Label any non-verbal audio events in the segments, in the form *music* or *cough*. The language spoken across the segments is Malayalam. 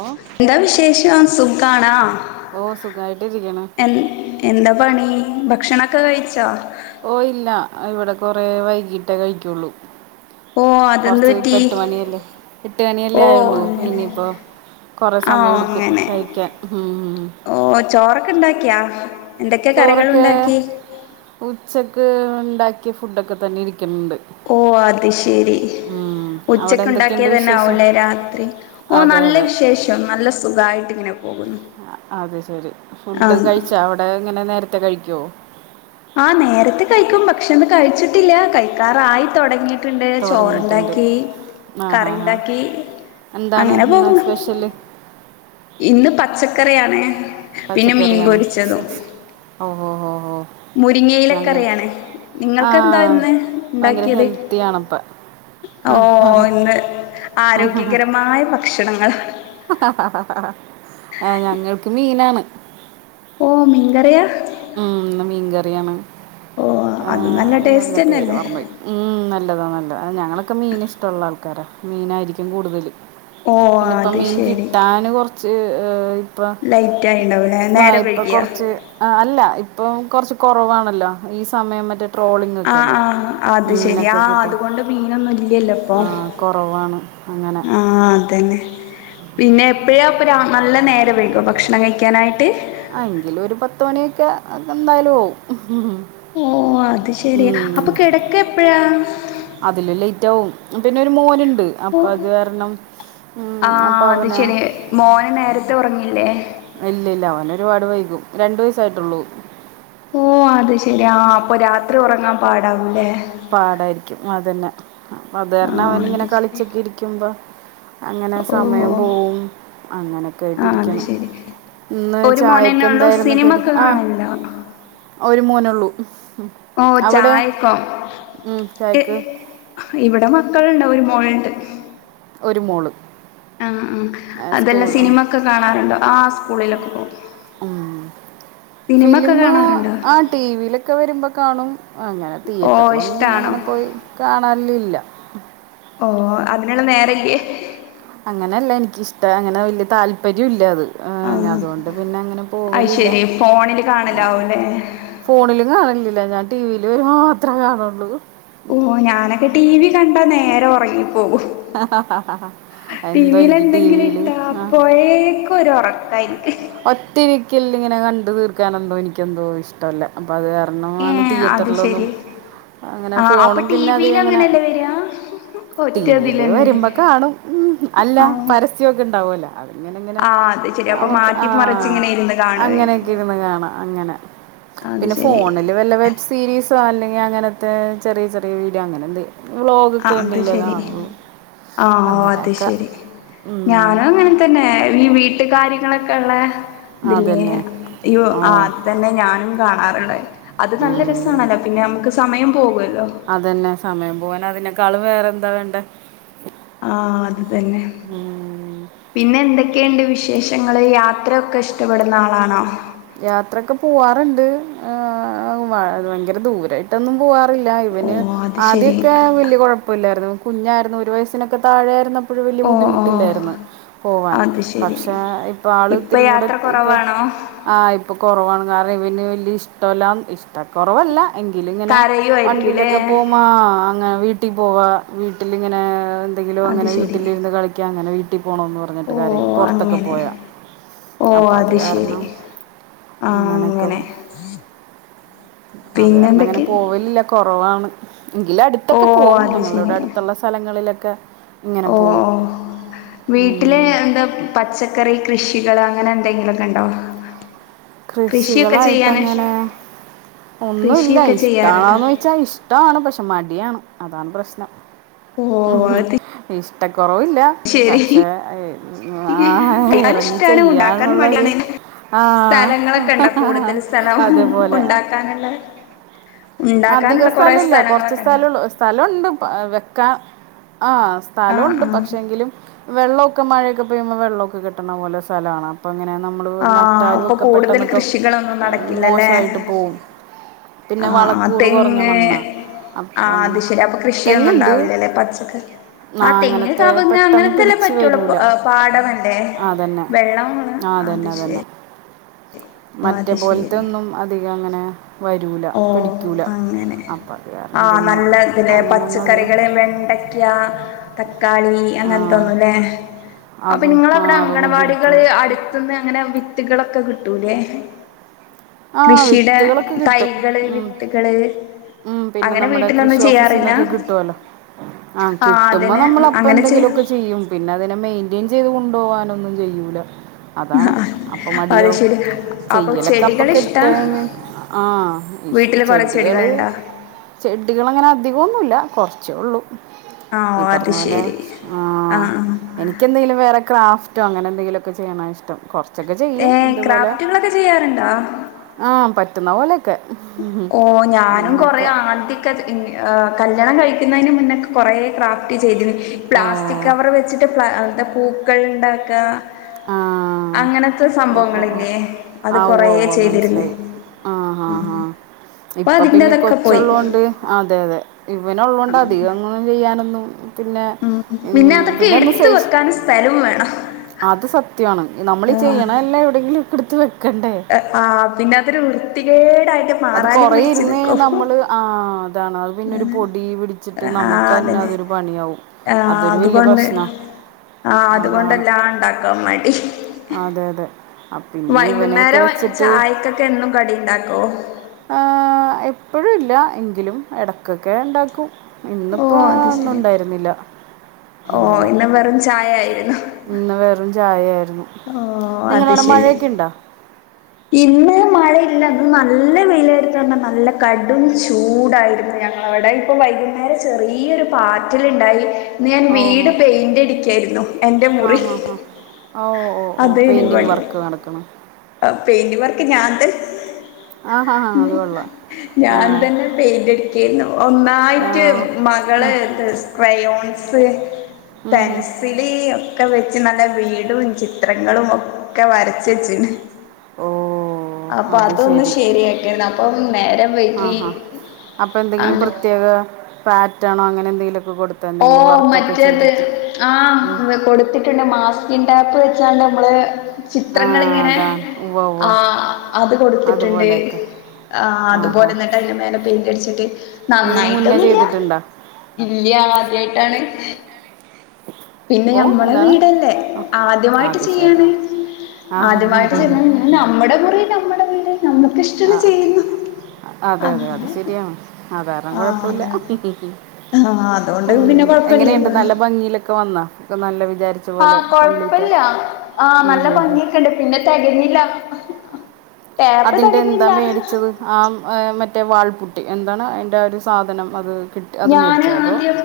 ഓ എന്താ വിശേഷം സുഖണാ ഓ സുഖായിട്ടിരിക്കണ് എ എന്താ- പണി ഭക്ഷണൊക്കെ കഴിച്ചൊ? ഓ ഇല്ല ഇവിടെ കൊറെ വൈകിട്ടേ കഴിക്കുള്ളു- ഓ അതെന്ത് കൊറച്ച് ഇപ്പ പറ്റി എട്ട് മണിയല്ലേ, എട്ട് മണിയല്ലേ ഓ ആയുള്ളൂ, അങ്ങനെ ഇനിയിപ്പോ കൊറെ ആ സമയം എടുക്കും അങ്ങനെ കഴിക്കാൻ ഉം- ക്കണ്ടാക്കിയാ? എന്തൊക്കെ കറികളുണ്ടാക്കി? ത് ഒണ്ടാക്കിയ ഫുഡ് ഒക്കെ തന്നെയാണ് - ഓ അത് ശരി- ഉം. അവിടെ എന്തൊക്കെയുണ്ട് ഉച്ചക്കൊണ്ടാക്കിയത് തന്നെ വിശേഷം ആവ്വല്ലേ രാത്രി, ഓ അതെ നല്ല അതെ വിശേഷം, നല്ല സുഖായിട്ടിങ്ങനെ അത് ശരി ആ ഫുഡ് കഴിച്ചാ അവിടെ ഇങ്ങനെ നേരത്തെ കഴിക്കുവോ? ആഹ് നേരത്തെ കഴിക്കും, പക്ഷെ ഇന്ന് കഴിച്ചിട്ടില്ല, കഴിക്കാറായി തൊടങ്ങി ട്ട്ണ്ട് തുടങ്ങിയിട്ടുണ്ട് ചോറൊണ്ടാക്കി ആ ഹാ കറി ഹാ ഇണ്ടാക്കി- എന്താണ് ഇന്ന് സ്പെഷ്യല്? ഇന്ന് പച്ചക്കറിയാണ്. പിന്നെ മീൻ പച്ചക്കറിയാണ് പൊരിച്ചതും ഓഹോ- മുരിങ്ങയിലക്കറിയാണ് ആ നിങ്ങൾക്കെന്താ ഇന്ന് ഭയങ്കര ഇണ്ടാക്കിയത്- ഹെൽത്തി ആണപ്പം ആ ആ. ഓഹ് ഇന്ന് ആരോഗ്യകരമായ ഭക്ഷണങ്ങൾ- ആഹ് ഞങ്ങൾക്ക് മീനാണ്- ഓ മീങ്കറിയാ- ഉം ഇന്ന് മീൻകറിയാണ്- ഓഹ് അല്ല- അതിൻന്റെ പേര് മറന്ന് പോയി മ് നല്ലതാണ് നല്ലത ആഹ് ഞങ്ങളൊക്കെ മീൻഷ്ടമൊള്ള ആളാ- ക്കാര മീനായിരിക്കും കൂടുതല് ഓ പിന്നെപ്പം അത് മീന് ശരി കിട്ടാന് കൊറച്ച്- ഇപ്പം ലൈറ്റ് ആയിണ്ടാവൂലേ ആഹ് നേരം ഇപ്പം വൈകിയാ കൊറച്ച്- ആഹ് ഇപ്പം കൊറച്ച് കൊറവാണല്ലോ ഈ സമയം മറ്റ് - ആഹ് ആഹ് അത് ശെരി ആ കിട്ടാൻ അതുകൊണ്ട് മീനൊന്നും ഇല്ലല്ലോപ്പൊ- ആ കുറവാണ് അങ്ങനെ ആഹ് അതന്നെ പിന്നെ എപ്പഴാ നല്ല നേരം വൈകോ ഭക്ഷണം കഴിക്കാനായിട്ട്- ആഹ് എങ്കിലും ഒരു പത്തുമണിയൊക്കെ എന്തായാലും ആവും- ഓ അത് ശെരി ഉം അപ്പൊ കിടക്ക എപ്പഴാ അതിലും ലേറ്റാവും- പിന്നെ ഒരു മോനണ്ട് ഓ അപ്പൊ അത് കാരണം- അപ്പം ആഹ് അവന് അത്ശെരി മോന് നേരത്തെ ഉറങ്ങി- ഇല്ല ഇല്ല അവന് ഒരുപാട് വൈകും രണ്ട് വയസ്സായിട്ടുള്ളൂ. ഓഹ് അത്ശരി ആ അപ്പ രാത്രി ഒറങ്ങാൻ പാടാവൂല്ലേ. പാടായിരിക്കും അതന്നെ അപ്പത് ആ കാരണം അവനിങ്ങനെ അത് ശെരി കളിച്ചൊക്കിരിക്കുമ്പോ അങ്ങനെ ഓ സമയം പോവും അങ്ങനൊക്കെ ആയിട്ട് ആ അത് ഇരിക്കണ്. ശെരി ഇന്ന് ഒരു മോനന്നെ ചായക്ക് ഉള്ളൂ എന്തായിരുന്നു സിനിമ കടി, ഒക്കെ ആഹ് കാണലുണ്ടോ ഒരു മോനള്ളൂ. ഓഹ് ചായക്കോ ഉം, ചായക്ക് ഇവിടെ മ ക്കളുണ്ടോ ഒരു മോള്ണ്ട്. ഒരു മോള്. ആഹ് ആഹ് അതെല്ലാ സ്കൂൾ സിനിമൊക്കെ കാണാറുണ്ടോ ആ സ്കൂളിലൊക്കെ പോകും. മ് സിനിമ ഒക്കെ ഫിലിമ് കാണാറുണ്ടോ ആ ടി വിലൊക്കെ വരുമ്പ കാണും, അങ്ങനെ ഓ തിയേറ്ററിലൊന്നും പിന്നങ്ങനെ ഇഷ്ടാണോ പോയി കാണാലില്ല. ഓഹ് അതിനുള്ള നേരല്ല്യേ? അങ്ങനെല്ല എനിക്കിഷ്ട അങ്ങനെ വല്യ താല്പര്യം ഇല്ല അത്. ഏ ഞാ ആഹ് അതുകൊണ്ട് പിന്നങ്ങനെ അത് പോവലില്ല, ശെരി ഫോണില് അങ്ങനെ. കാണലാവൂല്ലേ ഫോണിലും കാണല്ലില്ല, ഞാൻ ടി വില് വരുമ്പോ മാത്രേ കാണുള്ളൂ. ഓഹ് ഞാനൊക്കെ ടി വി കണ്ടാ നേരെ ഒറങ്ങിപ്പോകും. ടി എന്തോ എനിക്ക് ടി വിലെന്തെങ്കിലും വിയിൽ ഇട്ടാ അപ്പോഴെക്കൊരൊറക്കായിരി ഒറ്റിരിക്കലിനിങ്ങനെ കണ്ടു തീർക്കാനെന്തോ എനിക്കെന്തോ ഇഷ്ടല്ല. അപ്പത് കാരണമാണ് ഏഹ് അത് തിയേറ്ററിലൊന്നും ശെരി അങ്ങനെ ആഹ് അപ്പൊ ഫോണും പിന്നെ ടിവിൽ അധികങ്ങനെ അങ്ങനെയല്ലേ വരാ ടി വില് ഒറ്റതിലന്നെ വരുമ്പ കാണും, മ് അല്ല ആഹ് പരസ്യൊക്കെ ഇണ്ടാവുല്ലാ. ആഹ് അത് ശെരിയാ അപ്പ മാ ആഹ് അങ്ങനെയൊക്കിരുന്ന് കാണാം അങ്ങനെ. *unintelligible* അത് പിന്നെ ശെരി ഫോണില് വല്ല വെബ്സീരീസ് അല്ലെങ്കി അങ്ങനത്തെ ചെറിയ ചെറിയ വീഡിയോ അങ്ങനെന്തെലും വ്ളോഗൊക്കെ എന്തെങ്കിലേ കാണോറുള്ളു- ആഹ് ഓ അത്ശെരി ഉം. ഞാനും അങ്ങനെ തന്നെ ഈ വീട്ട- വീട്ട് കാര്യങ്ങളൊക്കെ ഉള്ള ഇതിലെ അതന്നെ അയ്യോ ഓ അത് തന്നെ ഞാനും കാണാറുള്ള- ഉം സമയം പോകുവല്ലോ അതന്നെ സമയം പോവാന അതിന ക്കാളും വേറെന്താവേണ്ടെ ആഹ് അത്തന്നെ ഉം. പിന്നെ എന്തൊക്ക ക്കെയ്ണ്ട് വിശേഷങ്ങൾ യാത്രയൊക്കെ ഇഷ്ടപ്പെടുന്നാളാണോ? പണ്ട്. ഭയങ്കര ദൂരയിട്ടൊന്നും പോവാറില്ല- ഓ അവന് അത് ശരി ആദ്യമൊക്കെ വലിയ കുഴപ്പില്ലായിരുന്നു കുഞ്ഞായിരുന്നു ഒരു വയസിനൊക്കെ താഴെയായിരുന്ന അപ്പോഴ വലിയ ഓ ഓ ബുദ്ധിമുട്ടില്ലായിരുന്നു. പോവാൻ അത് ശരി പക്ഷേ ഇപ്പൊ ആള് ഇത്തിരിം കൂടെ യാത്ര ഇപ്പൊ കുറവാണോ ആഹ് ഇപ്പൊ കുറവാണ് കാരണം ഇവന് വലിയ ഇഷ്ടമല്ല ഇ കൊറവല്ല എങ്കിലിങ്ങനെ കരയുവായിരിക്കുംല്ലേ വണ്ടിലൊക്കെ പോകുമ്പ ആ വീട്ട കട്ടി പോവാ വീട്ടിലിങ്ങനെ എന്തെങ്കിലും അത് അങ്ങനെ ശരി വീട്ടിലിരുന്ന് കളിക്കാ അങ്ങനെ വീട്ടി പോണംന്ന് പറഞ്ഞിട്ട് ഓ കരയും പൊറത്തൊക്കെ അങ്ങനെ പോയാ ഓ അത് ശരി ആ നനക്കും അത് കാരണങ്ങനെ പിന്നെന്തൊക്കെ പോവലില്ല കൊറവാണ് എങ്കില ഓ അടുത്തൊക്കെ പോകവും അത് ശരി ഞങ്ങളുടെ അടുത്തുള്ള സ്ഥലങ്ങളിലൊക്കെ ഇങ്ങനെ ഓ പോവും ഓ വീട്ടിലെ ഉം. എന്താ പച്ചക്കറി കൃഷി കുട്ടികള് അങ്ങനെ എന്തെങ്കിലുമൊക്കെ ഉണ്ടോ കൃഷിയൊക്കെ കൃഷികളായിട്ട് ചെയ്യാന് എങ്ങനെ ഒന്നുമല്ല കൃഷിയൊക്കെ ചെയ്യാറുണ്ടോ ഇഷ്ടാണന്ന് ചോച്ചാൽ ഇഷ്ടമാണ് പക്ഷെ മ അതാണ് പ്രശ്നം ഓ അത് ഇഷറവ ശരി പക്ഷെ ആ കഴിക്കാൻ ഇറങ്ങി ഇഷ്ടാണ് ഉണ്ടാക്കാൻ ചെയ്യനുള്ളൊരു മടിയാണ് ആഹ് സ്ഥലങ്ങളൊക്കെ ഉണ്ടോ കൂടുതൽ സ്ഥലം അതേപോലെ ഉണ്ടാക്കാനുള്ള അധിക ഉണ്ടാക്കാനുള്ള കൊറേ സ്ഥലം ഇല്ല കുറച്ച് സ്ഥലങ്ങളൊക്കെ ഉണ്ടോ സ്ഥലം സ്ഥലംുണ്ട് വെക്കാ ആഹ് ആ സ്ഥലമുണ്ട് ആ പക്ഷെങ്കിലും വെള്ളമൊക്കെ ക്കെ മഴൊക്കെപ്പെയ്യുമ്പൊ വെള്ളൊക്കെ കെട്ടണ പോല സ്ഥലാണ് അപ്പൊങ്ങന നമ്മള് ആഹ് അപ്പൊ നട്ടാലുംക്കെ കൂടുതൽ പെട്ടെന്നൊക്കെ കൃഷികളൊന്നും നടക്കില്ലല്ലേ മോശായിട്ട് പോവും പിന്നെ ആഹ് ആഹ് വളക്കൂറ് കുറഞ്ഞ തെങ്ങ് മണ്ണ് ആഹ് അപ്പങ്ങന അത് ശരി അപ്പൊ കൃഷിയൊന്നും തെങ്ങുണ്ട് ഉണ്ടാവില്ലല്ലേ പച്ചക്കറി ആഹ് തെങ്ങ് ന്നാങ്ങനത്തെ കവുങ്ങ് പെട്ടന്ന് അങ്ങനത്തെല്ലേ പിടിച്ചു പറ്റുള്ളൂ വരൂല പാടമല്ലേ അതന്നെ വെള്ളമാണ് അത് ആതന്നെ തന്നെ ശരി ഓഹ് മറ്റേ അത് പോലത്ത ശരി ഒന്നും അധികം അങ്ങനെ വരൂല പിട ഓഹ് അങ്ങനെ ആ നല്ല ഇന്നെ അങ്ങനെയൊന്നും അധികം പച്ചക്കറികള് വെണ്ടക്ക തക്കാളി യി ആ അങ്ങനത്തെപോലെ അപ്പോ അതും ആ നിങ്ങടവിടെ അതൊന്നും അംഗനവാടികള് പിടിക്കില്ല അട്ത്ത്ന്ന് അങ്ങനെ വിത്തുകളൊക്കെ കിട്ടൂലേ ആഹ് കൃഷിയുടെ വിത്തുകളൊക്കെ കി തൈകള് വിത്തുകള് ഉം പിന്നെ അങ്ങനെ നമ്മുടെ വീട്ടിലൊന്നും കൃഷി ചെയ്യാറില്ല ഓഫീസിൽന്നൊക്കെ കിട്ടുവല്ലോ ആഹ ആ കിട്ടുമ്പോ അതിനെ നമ്മൾ അപ്പ അങ്ങനെ ചെയ്യ എന്തെങ്കിലും ക്കെ ചെയ്യും പിന്നെ അതിനെ മെയിന്റെയിൻ ചെയ്ത് കൊണ്ട്പോകാനൊന്നും ചെയ്യൂല ആ അതാണ് അപ്പ അത് മടിയവും ശരി അപ്പൊ ചെയ്യലൊക്കെ അപ്പൊ ചെടികൾ കെട്ട ഇഷ്ടാ ആഹ വീട്ടില് കൊറെ ചെടികള് ചെടികളുണ്ടോ ചെടികളങ്ങനെ അധികൊന്നുല്ല കുറച്ചേയുള്ളൂ ആ ഓ ഈ അത് പറഞ്ഞ പോലെ ശരി ആ എനിക്ക എന്തെങ്കിലും വേറെ ക്റാ റ്റും അങ്ങനെന്തെങ്കിലൊക്കെ ചെയ്യണതാ ഇഷ്ടം കുറച്ചൊക്കെ ചെയ്യും ഏ ഇതുപോലെ ക്രാഫ്റ്റുകളൊക്കെ ചെയ്യാറുണ്ടോ ആഹ് പറ്റുന്ന പോലെ ഓ ഞാനും കൊറെ ആദ്യൊക്കെ കല്യാണം കഴി മുന്നക്കെ കുറേ ക്രാഫ്റ്റ് ചെയ്തി ഓ പ്ലാസ്റ്റിക് കവർ വെച്ചിട്ട് പൂക്കൾ ഉണ്ടാക്ക ആ അങ്ങനത്തെ ഓ ഓ ഓ സംഭവങ്ങളില്ലേ അത് ആ ഉവ്വ കൊറേ ഉവ്വ ചെയ്തിരുന്ന് മനസ്സിലായി ആ ആഹ് ഇപ്പൊ അതിന്റെ പിന്നെ അതൊക്കെ പോയി കൊച്ചള്ളത്ൊണ്ട് അതെ അതെ അവനെ ഉള്ളതുകൊണ്ട് അധികം അങ്ങും ചെയ്യാനൊന്നെന്നും ഉം പിന്നെ അതൊക്കെ എടുത്ത സേവ് വെക്കാൻ സ്ഥലവും വേണം ത്യാണ് നമ്മളി ചെയ്യണതെല്ലാം എവിടെങ്കിലും എടുത്ത് വെ ആ പിന്നെ അതൊരു വൃത്തിക- അത് കൊറ ഇരുന്ന് നമ്മള് ആ അതാണ് അത് പിന്നെ ഒരു അങ്ങനെ പൊടി പിടിച്ചിട്ട് നമുക്കെന്നെ പിന്നെ അതൊരു പണിയവും- ആ അതുകൊണ്ട് ആ അതാണ് അതുകൊണ്ടല്ലാം ഉണ്ടാക്ക മടി അതെ അതെ ആ, പിന്നെ ഇവനെയൊക്കെ വൈകുന്നേരം വെച്ചിട്ട് ചായക്കൊക്കെ എന്നും കടി ഉണ്ടാക്കോ ആഹ് എപ്പഴുല്ല എങ്കിലും ഇടയ്ക്കൊക്കെ ഉണ്ടാക്കും. ഓ ഇന്നിപ്പോ അത് ശരി ഒന്നുംണ്ടായിരുന്നില്ല- ഓ ഇന്ന വെറും ചായ ആയിരുന്നു. ഇന്ന് വെറും ചായയായി ഓ അത് ശരി ഇന്ന് മഴയില്ല അ ഇന്ന് നല്ല വെയിലായിരുകും നല്ല കടും ചൂടായിരുന്നു ഞങ്ങളവിടെ ഇപ്പൊ വൈകുന്നേരം ചെറിയൊരു പാറ്റിൽണ്ടായി ഇന്ന് ഞാൻ ഓ വീട് ഓ. പെയിന്റ് അടിക്കായിരുന്നു എൻ്റെ ആ മുറി ഹാ ഹാ ഓ ഓ ഓ അതേനു പെയിന്റിങ് പണി വർക്ക് നടക്കണു പെയിന്റ് വർക്ക് ഞാന്തൻ ആ ഹാ ഹാ അത് കൊള്ളാം ആ ഞാൻ തന്നെ പെയിന്റ് എടക്കരുന്നു ആ, ഒന്നായിട്ട് ഉം, മകള് സ്ക്രയോൺസ് ഉം, ഉം. പെൻസില് ഒക്കെ വ നല്ല വീടും ചിത്രങ്ങളും ഒക്കെ വരച്ച വെച്ചിണ് ഓ അപ്പൊ അത് അതൊന്ന് ശരി ശരിയ ആ അപ്പൊ എന്തെങ്കിലും അങ്ങ പ്രത്യേക ആാണോ അങ്ങെന്തെിലും - ഓ മറ്റേത് ഉം. ആഹ് കൊടുത്തിട്ടുണ്ട് മാസ്കിൻ ടാപ്പ് വെച്ചാണ്ട് നമ്മള് ആ ചിത്രങ്ങ ഇങ്ങനെ അതാണ് ഉവ്വ ഉവ്വ ആ അത് കൊടുത്തിട്ടുണ്ട് അതുപോലെയൊക്കെ ആ അതുപോലെ എന്നിട്ട് അതിന് മേലെ പെന്റ് അടിച്ചിട്ട് ഇതിന് മുന്നേ നന്നായിട്ടൊന്നില്ല ചെയ്തിട്ടുണ്ടോ ഇല്ല ആദ്യായിട്ടാണ് പിന്നെ ഓ ഞമ്മളെ എന്താണ് വീടല്ലേ ആ ആദ്യമായിട്ട് അത് ശരി ചെയ്യാണ് ആ അദ്യമായിട്ട് ചെയ്ണ് നമ്മുടെ മുറി നമ്മക്കി ആ ഇഷ്ടമാണ് ചെയ്യുന്ന അതെ അതെ അത് ശെരിയാണ്. അതാരണം ആ കൊഴപ്പൊല്ല. അതാണ് *unintelligible* ആ അതുകൊണ്ട് പിന്നെ എങ്ങനെണ്ട് കൊഴപ്പില്ലല്ലോ നല്ല ഭംഗിയിലക്കെ വന്നാ ഒക്കെ നല്ല വിചാരിച്ച പോലെ ആഹ കംപ്ലീറ്റ് കൊഴപ്പില്ല ആയിട്ട് ആഹ് ഉം നല്ല ഉം ഉം. ഭംഗിയൊക്കെണ്ട് പിന്നെ തികഞ്ഞില്ല ടാപ്പ് അതിന്റെ എന്താ തികഞ്ഞില്ല മേടിച്ചത് ആം ഏഹ് മറ്റേ വാൾപുട്ടി എൻ അതാണ് എന്റെ ഒരു സാധനം അത് കിട്ടി അത് ഞാന് മേടിച്ചോ അതോ ആദ്യം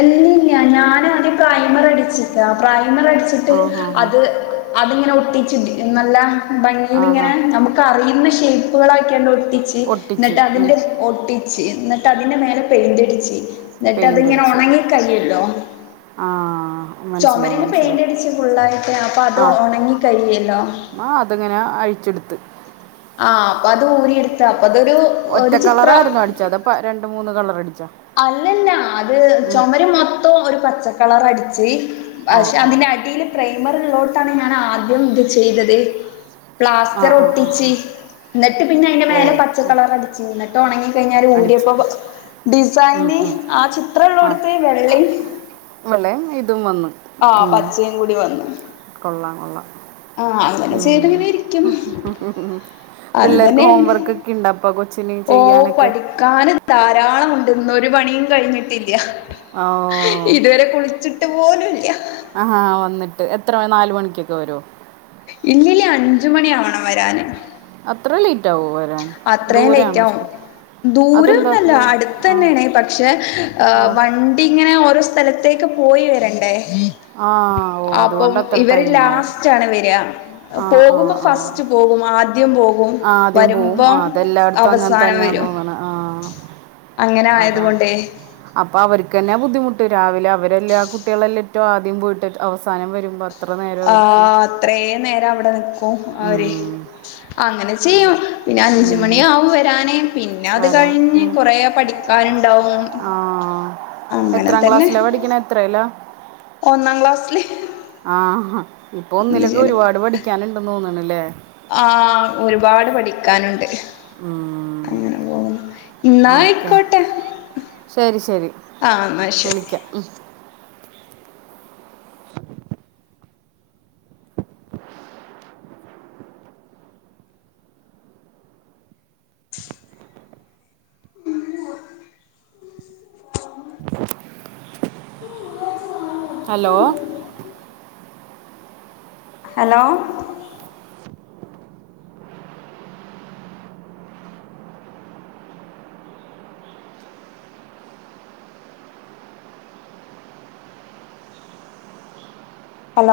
അല്ലല്ല ഞാന ആദ്യം പ്രായ്മർടിച്ചിട്ട് പ്രായ കടിച്ചിട്ട് ആ ഹാ ഹാ അത് അങ്ങനെ ഒട്ടിച്ച നല്ല - ഭംഗീല് ആ ഹാ ഇങ്ങനെ നമുക്ക് അറിയുന്ന ഷെയ്പ്പുകളാക്കിയാണ്ട് ഓല് ട്ടിച്ച് ഒട്ടിച്ച് ഇന്നിട്ട് അതിന്റെ ഒട്ടിച്ച് ഇന്നിട്ട് അതിന്റെ മേലെ പെയിന്റ്ടിച്ച്. എന്നിട്ട് അത്ങ്ങനെ ഉണങ്ങി കയല്ലോ ആഹ ചുമരന് പെയിന്റ്ടിച്ച് ഫുള്ളായിട്ട് അപ്പൊ അത് ഉണങ്ങി കഴിയല്ലോ അ അതെങ്ങനെ അഴിച്ചെടുത്ത് ആ അപ്പ അത് ഊരി എട്ത്താ ഒറ്റകളറായിരുന്നു അടിച്ച അതപ്പ രണ്ടു മൂന്ന് കളർ അടിച്ചാ അല്ലല്ല അത് ചൊമര് മൊത്തം ഒര് പച്ചക്കളറ് അടിച്ച് ഓ പഷെ ഓ അതിന്റെ അടിയില് പ്രൈമറ് ള്ളോട്ത്താണ് ഞാന് ആദ്യം ഇത് ചെയ്തത്. ആ പ്ലാസ്റ്ററ് ആ ആ ആ. ഒട്ടിച്ച് ഇന്നിട്ട് പിന്നെ അയിന്റെ ഓ മേലെ ഓ. പച്ചക്കളർ അടിച്ച് ഇന്നിട്ട് ഒണങ്ങി. ഇപ്പ ഞാന് അടിച്ച് ഊരിയപ്പ ഉം, സണ്ണി ഉം. ആ ചിത്ര ആ ഉള്ളടുത്തെ ആ. വെള്ളിം വെള്ളയും ഇതും വന്ന് ആ പ ഉം. പച്ചെയേം കൂടി വന്ന്. കൊള്ളാം കൊള്ളാം ചെയ്തിങ്ങനെ ഇരിക്കും ഉം അത് പിള്ളേർക്ക് തന്നെയാണ് ഹോംവർക്ക് ഒക്കെ ഇണ്ടപ്പ കൊച്ചന് ഓ ചെയ്യാനൊക്കെ ട്ട് ഇന്നൊരു പണിയും കഴിഞ്ഞിട്ടില്ല. അഹ് ഓ ഇതുവരെ കുളിച്ചിട്ട് പോലുംല്ല അഹാ വന്നിട്ട് എത്ര നാല് ഒരു മണിക്കൊക്കെ വരോ ഇല്ലില്ല അഞ്ച് മണി ആവണം വരാന്. അത്ര ലി - അത്രേം ലേറ്റ് ആവും. അതെന്താ ദൂരന്നല്ല ദൂരം? അടുത്ത ആ തന്നെയണേ പക്ഷെ ആ വണ്ടി ഇങ്ങനെ ഓരോ സ്ഥലത്തേ പോയി വരണ്ടേ ആ ഓ അപ്പം അതുകൊണ്ട് അത്ര ഇവര് ടൈം ആവും ലാസ്റ്റ് ആണ് വരിക ആ ആ പോകുമ്പ ആ ഫസ്റ്റ് ആ പോകും. ആദ്യം പോകും. ആദ്യം പോവും ആ വരുമ്പം അതെല്ലാട്ത്തും അങ്ങനെ അവസാനം തന്നെയ വരും തോന്നണ ആഹ് അങ്ങനെ ആയത് അതാ കൊണ്ടേ അപ്പൊ അവർക്ക്ന്നെ ബുദ്ധിമുട്ട്രാ - അവരെല്ലാം ആ കുട്ടികളെല്ലാം റ്റ ആദ്യം പോയിട്ട് അവസാനം വരുമ്പോ അത്ര നേരം അവർക്ക് ആഹ് അത്രേ നേരം അവിടെ നി ക്കുംഅവര്. ഉം. അങ്ങനെ ചെയ്യാം പിന്നെ അഞ്ച് ഉം മണി ഹും. ആവും വെരാന് പിന്നെ അത് കഴി വരാൻ കഴിഞ്ഞ് ഉം. കൊറേ പഠിക്കാന്ണ്ടാവും. ആ എത്രാം ക്ലാസ്സിലാ പഠിക്ക്ണെ? എത്രേലാ? ഒന്നാം ക്ലാസില് ആ ഇപ്പൊ ഒന്നിലൊക്കെ ഒരുപാട് പഠിക്കാനുണ്ടന്ന് തോന്നണല്ലേ ആഹ് ഒര്പാട് പഠിക്കാനുണ്ട്, അങ്ങനെ പോവുന്നത് ഓക്കെ എന്നയിക്കോട്ടെ ശരി ശരി ആ ശരി വിളിക്കാം ഉം. Hello hello hello